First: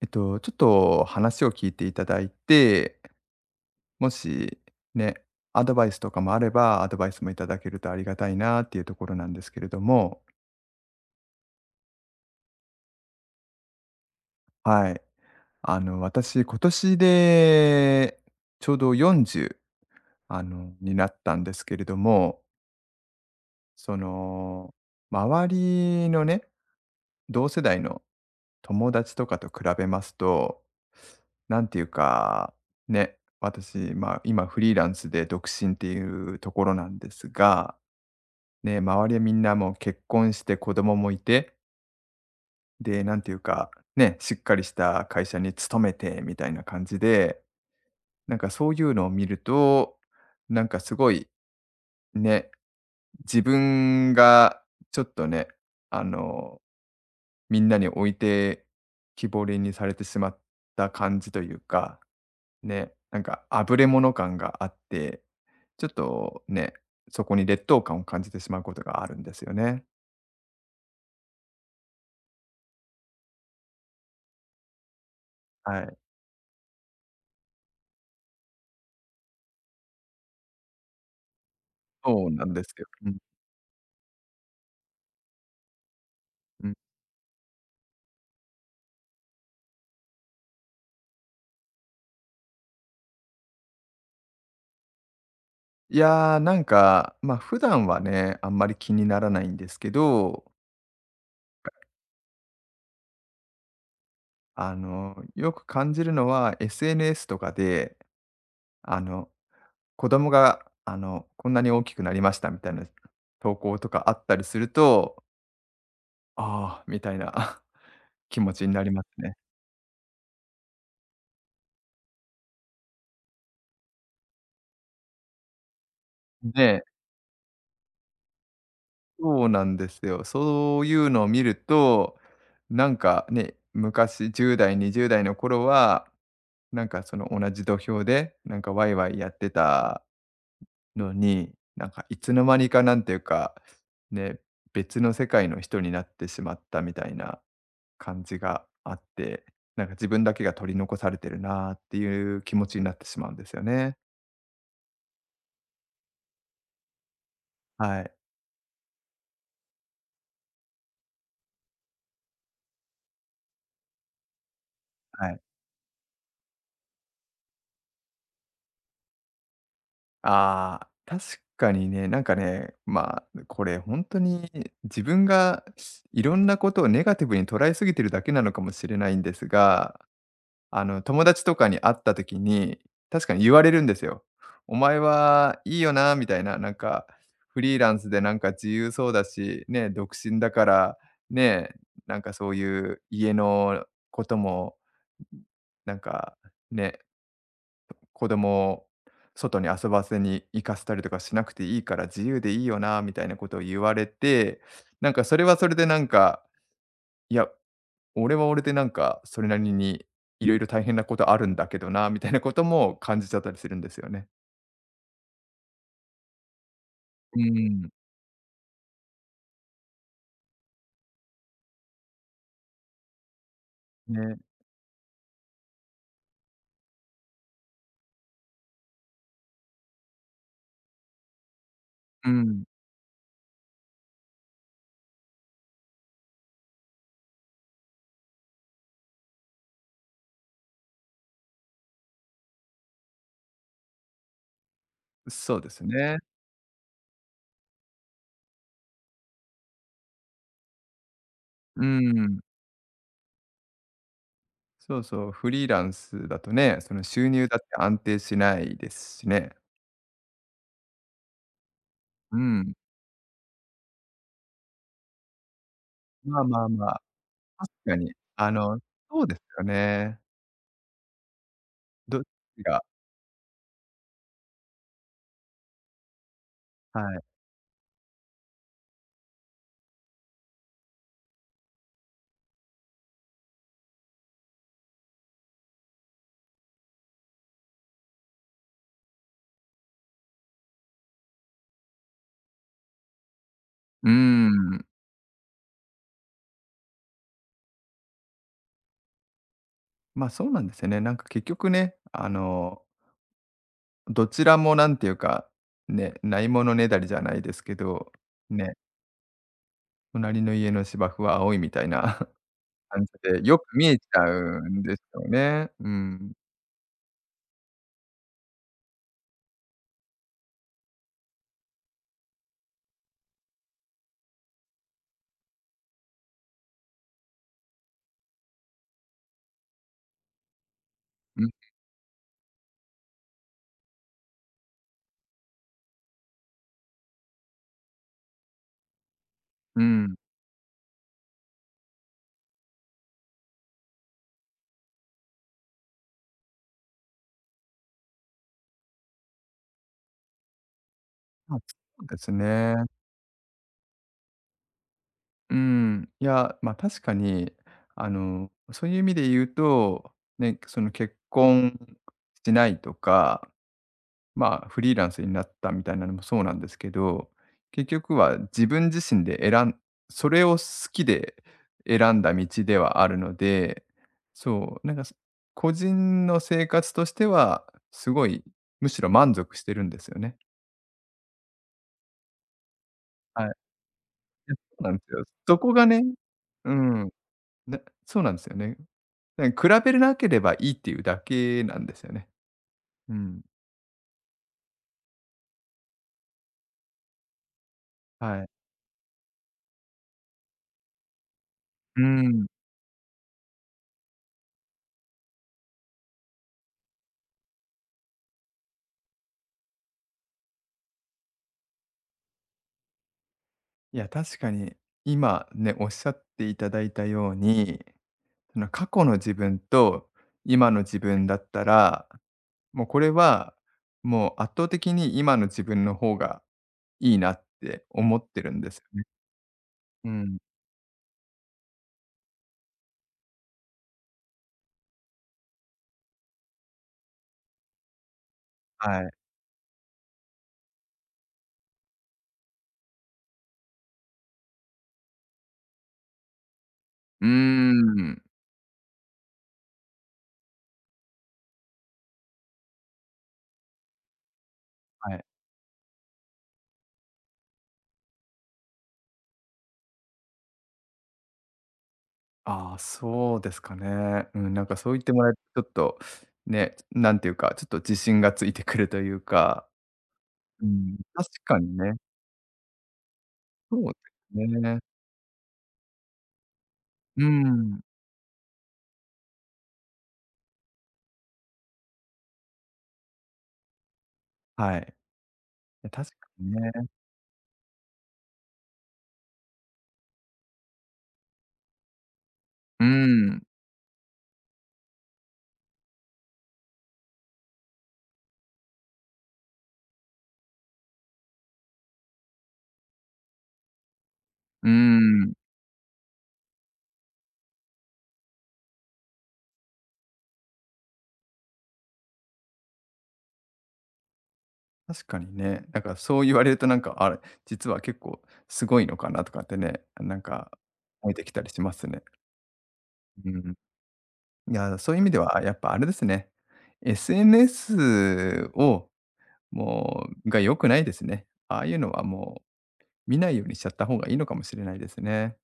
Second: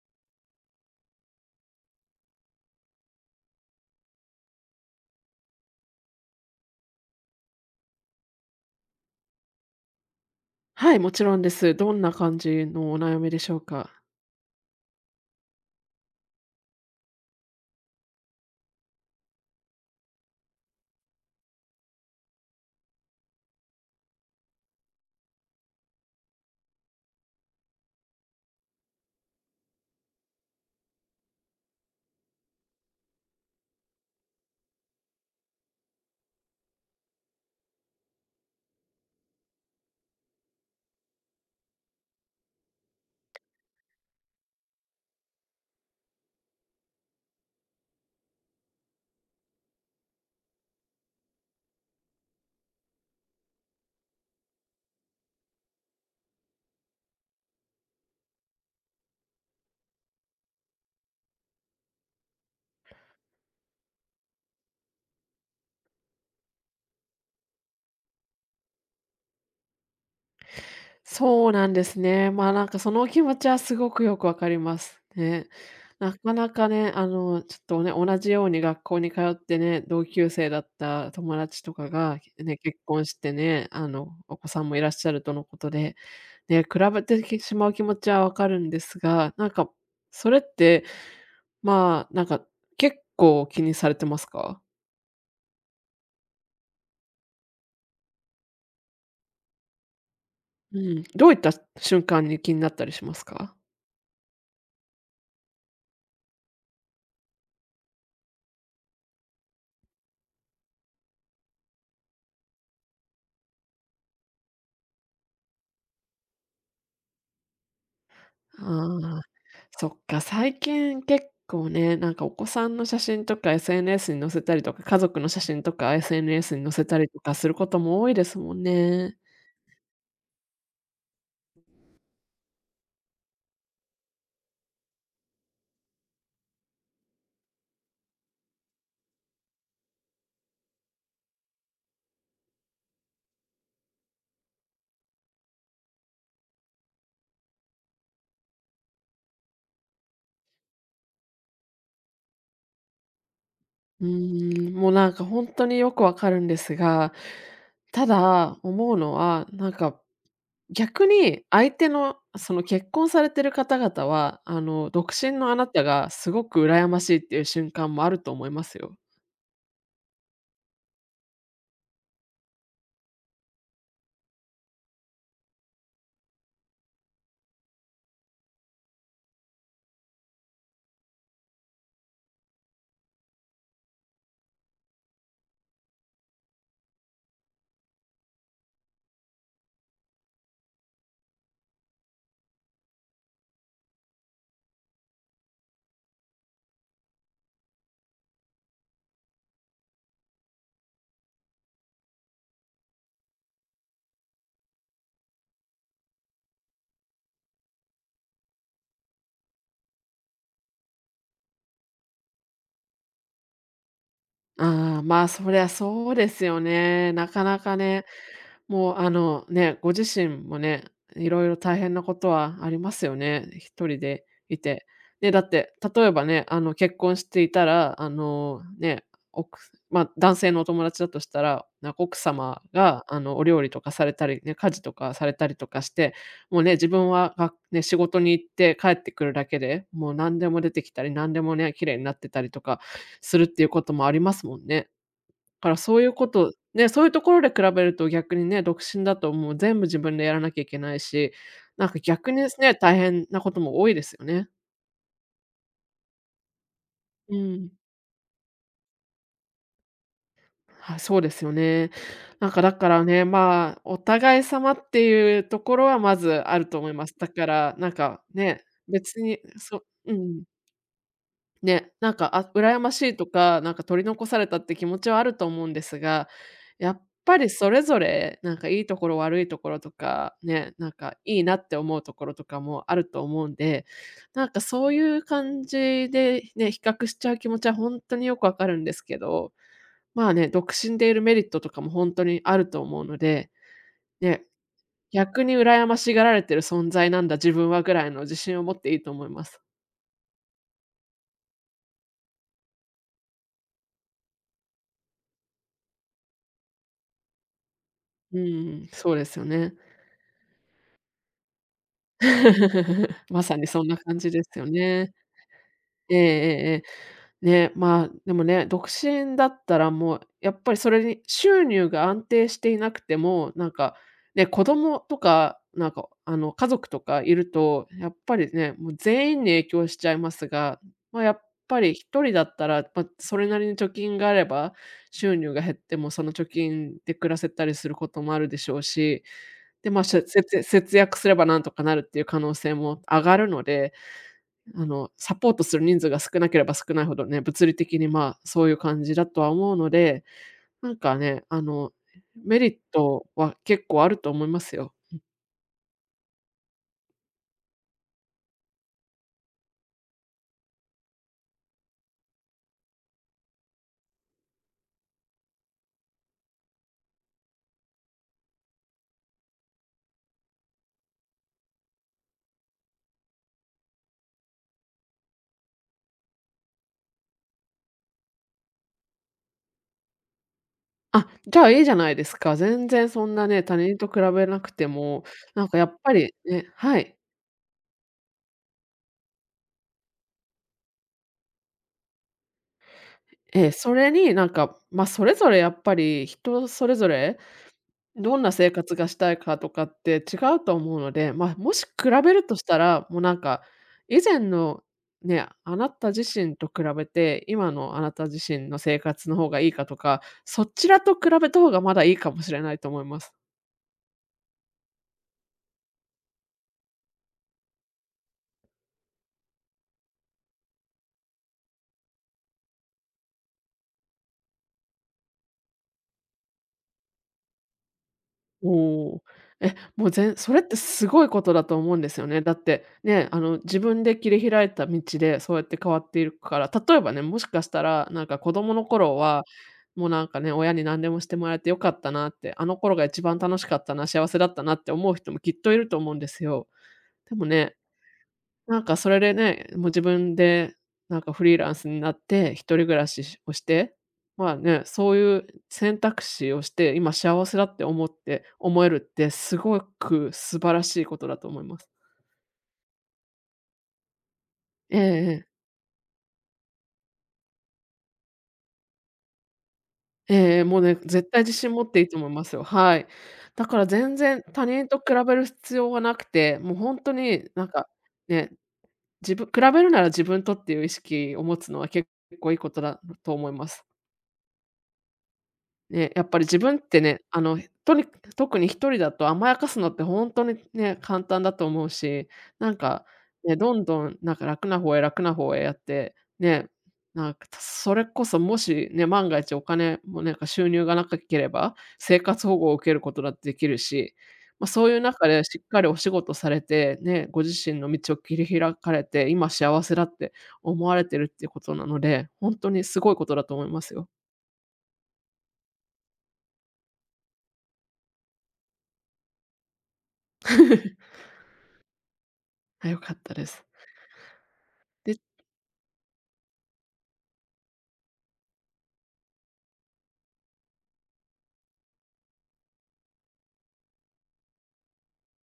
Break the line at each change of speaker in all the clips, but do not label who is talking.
ちょっと話を聞いていただいて、もしね、アドバイスとかもあれば、アドバイスもいただけるとありがたいなっていうところなんですけれども、
はい、もちろんです。どんな感じのお悩みでしょうか？
はい。あの、私、今年でちょうど40、になったんですけれども、その、周りのね、同世代の友達とかと比べますと、なんていうか、ね、私、まあ、今フリーランスで独身っていうところなんですが、ね、周りはみんなもう結婚して子供もいて、で、なんていうか、ね、しっかりした会社に勤めてみたいな感じで、なんかそういうのを見ると、なんかすごいね、自分がちょっとね、あの、みんなに置いてきぼりにされてしまった感じというか、ね、なんか、あぶれ物感があって、ちょっとね、そこに劣等感を感じてしまうことがあるんですよね。
そうなんですね。まあ、なんかそのお気持ちはすごくよくわかります。ね。
はい。
なかなかね、ちょっとね、同じように学校に通ってね、同級生だった友達とかが、
そうなん
ね、
です
結
よ。
婚
う
し
ん、
てね、お子さんもいらっしゃるとのことで、ね、
うん。
比べてしまう気持ちはわかるんですが、なんか、それって、まあ、なんか、結構気にされてますか？
いや、なんか、ま、普段はね、あんまり気にならないんですけど、
うん、どういった瞬間に気になったりしますか？
あの、よく感じるのは SNS とかで、あの、子供が、こんなに大きくなりましたみたいな投稿とかあったりすると、ああ、みたいな 気持ちになりま
あ
す
あ、
ね。
そっか、最近結構ね、なんかお子さんの写真とか SNS に載せたりとか、家族の写真とか SNS に載
ね、
せたりとかすることも多いですもんね。
そうなんですよ。そういうのを見ると、なんかね、昔10代、20代の頃は、なんかその同じ土俵で、なんかワイワイやってたのに、なんかいつの間にかなんていうか、ね、別の世界の人になってしまったみたいな感じがあって、なんか自分だけが取り残されてるなっていう気持ちになってしまうんですよね。
うーん、もうなんか本当によくわかるんですが、
は
た
い。
だ思うのは、なんか、逆に相手のその結婚されてる方々は、独
は
身
い。
のあなたがすごく羨ましいっていう瞬間もあると思いますよ。
ああ、確かにね、なんかね、まあ、これ本当に自分がいろんなことをネガティブに捉えすぎてるだけなのかもしれないんですが、あの、友達とかに会った時に、確かに言われるんですよ。「お前はいいよな」みたいな、なんか、フリーランスでなんか自由そうだし、ね、独身だから、ね、なんかそういう家のことも、なんか、ね、子供を外に遊ばせに行かせたりとかしなくていいから自由でいいよなみたいなことを言われて、なんかそれはそれでなんか、いや、俺は俺でなんかそれなりにいろいろ大変なことあるんだけどなみたいなことも感じちゃったりするんですよね。
ああ、まあ、そりゃそうですよね。な
う
かなか
ん。
ね。もう、ね、ご自身もね、いろいろ大変なことはありますよね、一人で
ね。
いて。ね、だって、例えばね、結婚していたら、ね、奥まあ、男性のお友達だとしたら、なんか奥
う
様
ん。
が、お料理とかされたり、ね、家事とかされたりとかして、もうね、自分がね、仕事に行って帰ってくるだけで、もう何でも出てきたり、何でもね、綺麗になってたりとかするっていうこともありますもんね。
そう
か
で
ら
す
そういう
ね。
こと、ね、そういうところで比べると逆にね、独身だともう全部自分でやらなきゃいけないし、
う
なんか逆
ん。
にですね、大変なことも多いですよね。
そうそう、フリーランスだとね、その収
う
入だって
ん。
安定しないですしね。
はい、そうですよね。
う
なんかだ
ん。
からね、まあ、お互い様っていうところはまず
まあ
あ
ま
る
あ
と
ま
思い
あ、
ます。だか
確
ら、なん
かに。
か
あ
ね、
の、
別
そうで
に、
すよ
そうう
ね。
ん。ね、なん
どっ
か、あ、
ち
羨
が
ましいとか、なんか取り残されたって気持ちはあると思うんですが、や
は
っ
い。
ぱりそれぞれ、なんかいいところ悪いところとか、ね、なんかいいなって思うところとかもあると思うんで、なんかそういう感じでね、比較しちゃう気持ちは本当によくわかるんですけど、まあね、独身でいるメリットとかも本当にあると思うので、
うー
ね、
ん。
逆に羨ましがられてる存在なんだ自分はぐらいの自信を持っていいと思います。
ま、そうなんですよね。なんか結局ね、あの、どちらもなんていうか、ね、ないものねだりじゃないですけど、
う
ね、
ん、そうですよね。
隣の家の芝生は青いみたいな 感じ で、
まさ
よ
に
く
そ
見
んな
えち
感
ゃ
じですよ
うんです
ね。
よね。う
ええ
ん。
ええええ。ね、まあ、でもね、独身だったらもうやっぱりそれに収入が安定していなくても、なんか、ね、子供とか、なんか、家族とかいると、やっぱりね、もう全員に影響しちゃいますが、まあ、やっ
うん、
ぱり一人だったら、ま、それなりに貯金があれば、収入が減ってもその貯金で暮らせたりすることもあるでしょうし、
う
で、ま、し
ん。
ゃせつ節約すればなんとかなるっていう可能性も上がるのでサポートする人数が少なければ少ないほどね、物理的に、まあ、そういう感じだとは思うので、なんかね、
ま、そうです
メリ
ね。
ットは結構あると思いますよ。
うん。いや、ま、あ確かに、あの、そういう意味で言うと、ね、その結婚しないとかまあ、フリーランスになったみたいなのもそうなんですけど、結局は自分自身で選んそれを好きで選んだ道ではあるので、そう、なんか、す個人の生活としては、すごい、むしろ満足してるんですよね。
あ、じゃあ、いいじゃないですか。全然そん
は
な
い。い
ね、他
や、
人と比べな
そ
く
う
て
なんです
も、
よ。そ
なん
こ
かや
が
っ
ね
ぱりね
う
は
ん、
い。
なそうなんですよね。だから比べなければいいっていうだけなんですよね。うん。
ええ、それになんか、ま、それぞれやっぱり人それぞれど
は
ん
い。
な生活がしたいかとかって違うと思うので、まあ、もし
う
比べる
ん。
としたら、もうなんか、以前のね、あなた自身と比べて、今のあなた自身の生活の方がいいかとか、そちらと比べた方がまだいいかもしれないと思います。
いや、確かに今ね、おっしゃっていただいたように、その過去の自分と今の自分だったら、もうこれはもう圧倒的に今の自分の方がいいなって思ってるんですよね。
おお。え、も
う
う、
ん。
それってすごいことだと思うんですよね。だって、ね、自分で切り開いた道でそうやって変わっているから、例えばね、もしかしたら、なんか、子供の
はい。
頃は、もう、なんかね、親に何でもしてもらえてよかったなって、あの頃が一番楽しかったな、幸せだったなって思う人もきっといると思うんですよ。
うー
でもね、
ん。
なんかそれでね、もう自分でなんかフリーランスになって、一人暮らししをして、まあね、そ
は
う
い。
いう選択肢をして、今幸せだって思えるってすごく素晴らしいことだと思います。
ああ、そうですかね。うん、なんかそう
え
言
え
ってもらえる
ええ。
とちょっとね、なんていうか、ちょっと自信がついてくるというか、
ええ
う
もうね、
ん、確
絶対自
か
信
に
持っ
ね、
ていいと思いますよ。はい。だから
そう
全然
です
他
ね。
人と比べる必要はなくて、もうほんと
う
になん
ん。
か、ね、自分比べるなら自分とっていう意識を持つのは結構いいことだと思います。
はい。や、
ね、
確か
やっぱり
に
自
ね。
分ってね、とに特に一人だと甘やかすのってほんとにね、簡単だと思うし、なん
う
か、
ん、
ね、どんどんなんか楽な方へ楽な方へやって、ね、なんか、それこそもしね、万が一お金もなんか収入がなかければ、生活保護を受けることだってできるし、ま、
う
そういう中
ん。
でしっかりお仕事されて、ね、ご自身の道を切り開かれて、今幸せだって思われてるっていうことなので、ほんとにすごいことだと思いますよ。
確かにね。だからそう言われるとなんか、あれ、実は結構すごいのかなとかってね、なんか思え てきたりしますね。
あ、良かっ
う
たで
ん。
す。
いや、そういう意味で
で
はやっぱあれですね。SNS をもうが良くないですね。ああいうのはもう見ないようにしちゃった方がいいのかもしれないですね。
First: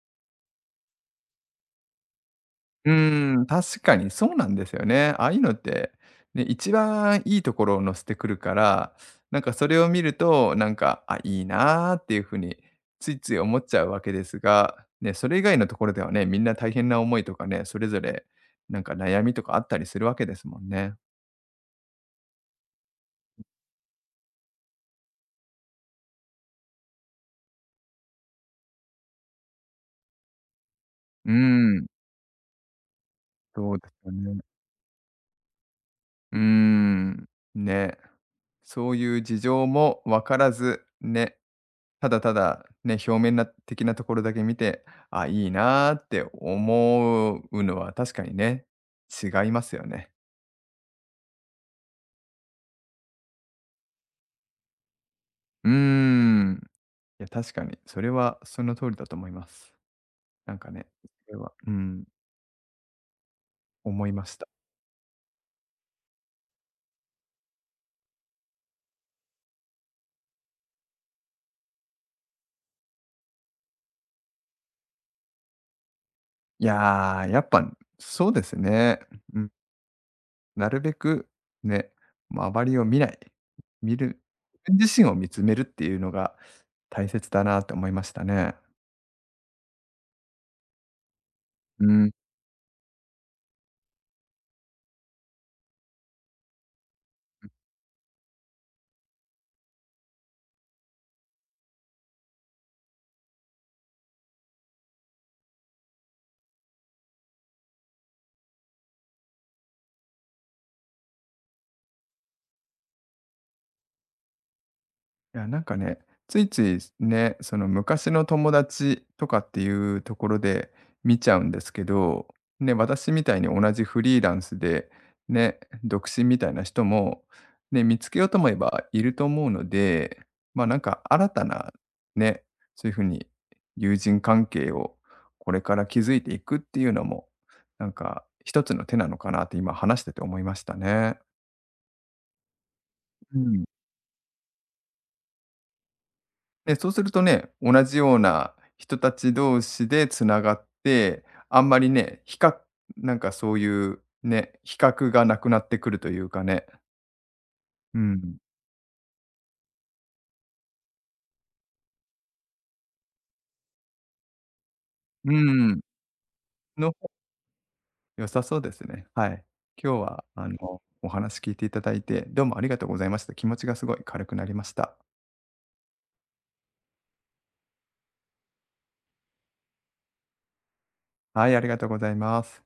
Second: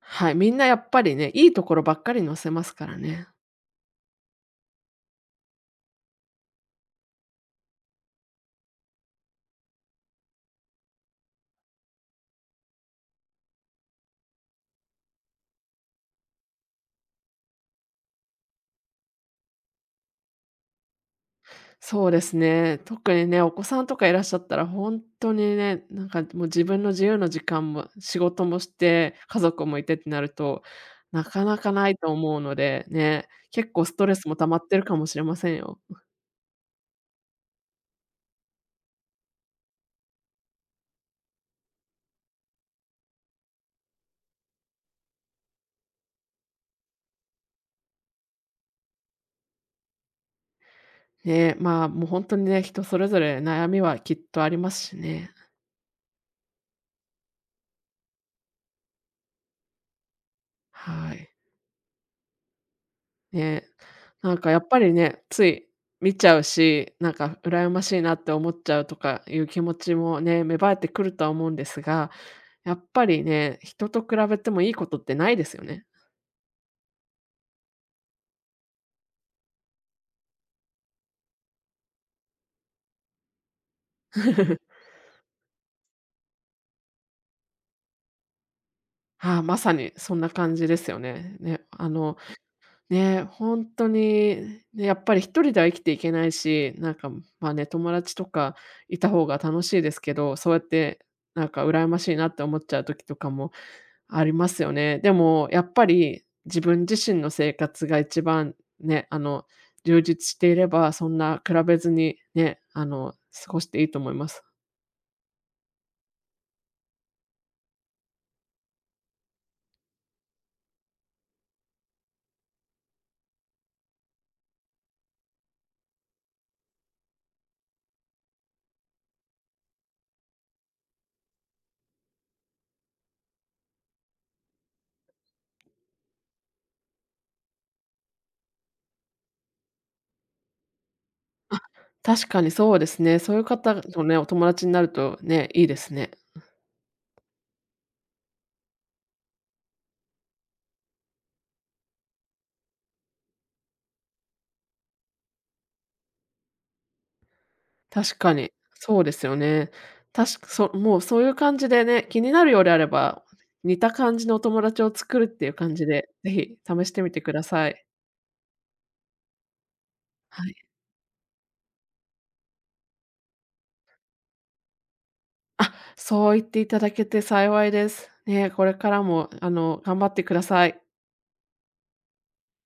はい、みんなやっぱりね、いいところばっかり載せますか
う
らね。
ーん、確かにそうなんですよね。ああいうのって、ね、一番いいところを載せてくるから、なんかそれを見ると、なんか、あ、いいなーっていうふうについつい思っちゃうわけですが、ね、それ以外のところではね、みんな大変な思いとかね、それぞれなんか悩みとかあったりするわけですもんね。
そうですね、特にね、お子さんとかいらっしゃったらほんとにね、なんかもう自分の自由の時間も仕事もして、家族もいてってなると、な
うー
かなか
ん、
ないと思うので、ね、結
そう
構
です
スト
よ
レスも
ね。
溜まってるかもしれませんよ。
うーん、ね。そういう事情も分からず、ね、ただただね、表面な的なところだけ見て、あ、いいなーって思うのは確かにね、違いますよね。
ね、まあ、もうほんとにね、人それぞれ悩みはきっとありますしね。
うーん。いや、確かに。それはその通りだと思います。なんかね、
はい。
それは、うん、
ね、
思いま
な
し
ん
た。
かやっぱりね、つい見ちゃうし、なんか羨ましいなって思っちゃうとかいう気持ちもね、芽生えてくるとは思うんですが、やっぱりね、人と比べてもいいことってないですよね。
いやー、やっぱそうですね。うん、なるべくね、周りを見ない。見る自分 自身を見つめるっていうのが大切だなって思いましたね。
ああ、まさにそんな感じですよね。ね、
うん。
ね、本当に、ね、やっぱり一人では生きていけないし、なんか、ま、ね、友達とかいた方が楽しいですけど、そうやってなんか羨ましいなって思っちゃう時とかもありますよね。でも、やっぱり自分自身の生活が一番ね、充実していれば、そんな比べずにね、過ごしていいと思います。
いや、なんかね、ついついね、その昔の友達とかっていうところで見ちゃうんですけど、ね、私みたいに同じフリーランスで、ね、独身みたいな人も、ね、見つけようと思えばいると思うので、まあなんか新たな、ね、そういうふうに友人関係をこれから築いていくっていうのも、なんか一つの手なのかなって今話してて思いましたね。
確かにそうですね。そう
う
いう
ん。
方とね、お友達になるとね、いいですね。
ね、そうするとね、同じような人たち同士でつながって、あんまりね、比較、なんかそういうね、比較がなくなってくるというかね。う
確か
ん。
に、そうですよね。確かそもうそういう感じでね、気になるようであれば、似た感じのお友達を作る
う
っていう
ー
感
ん。
じで、ぜひ試
の
してみてください。
良さそうですね。はい。今日は
は
あ
い。
の、お話聞いていただいて、どうもありがとうございました。気持ちがすごい軽くなりました。
そう言っていただけて幸いです。ねえ、これからも頑張ってください。
はい、ありがとうございます。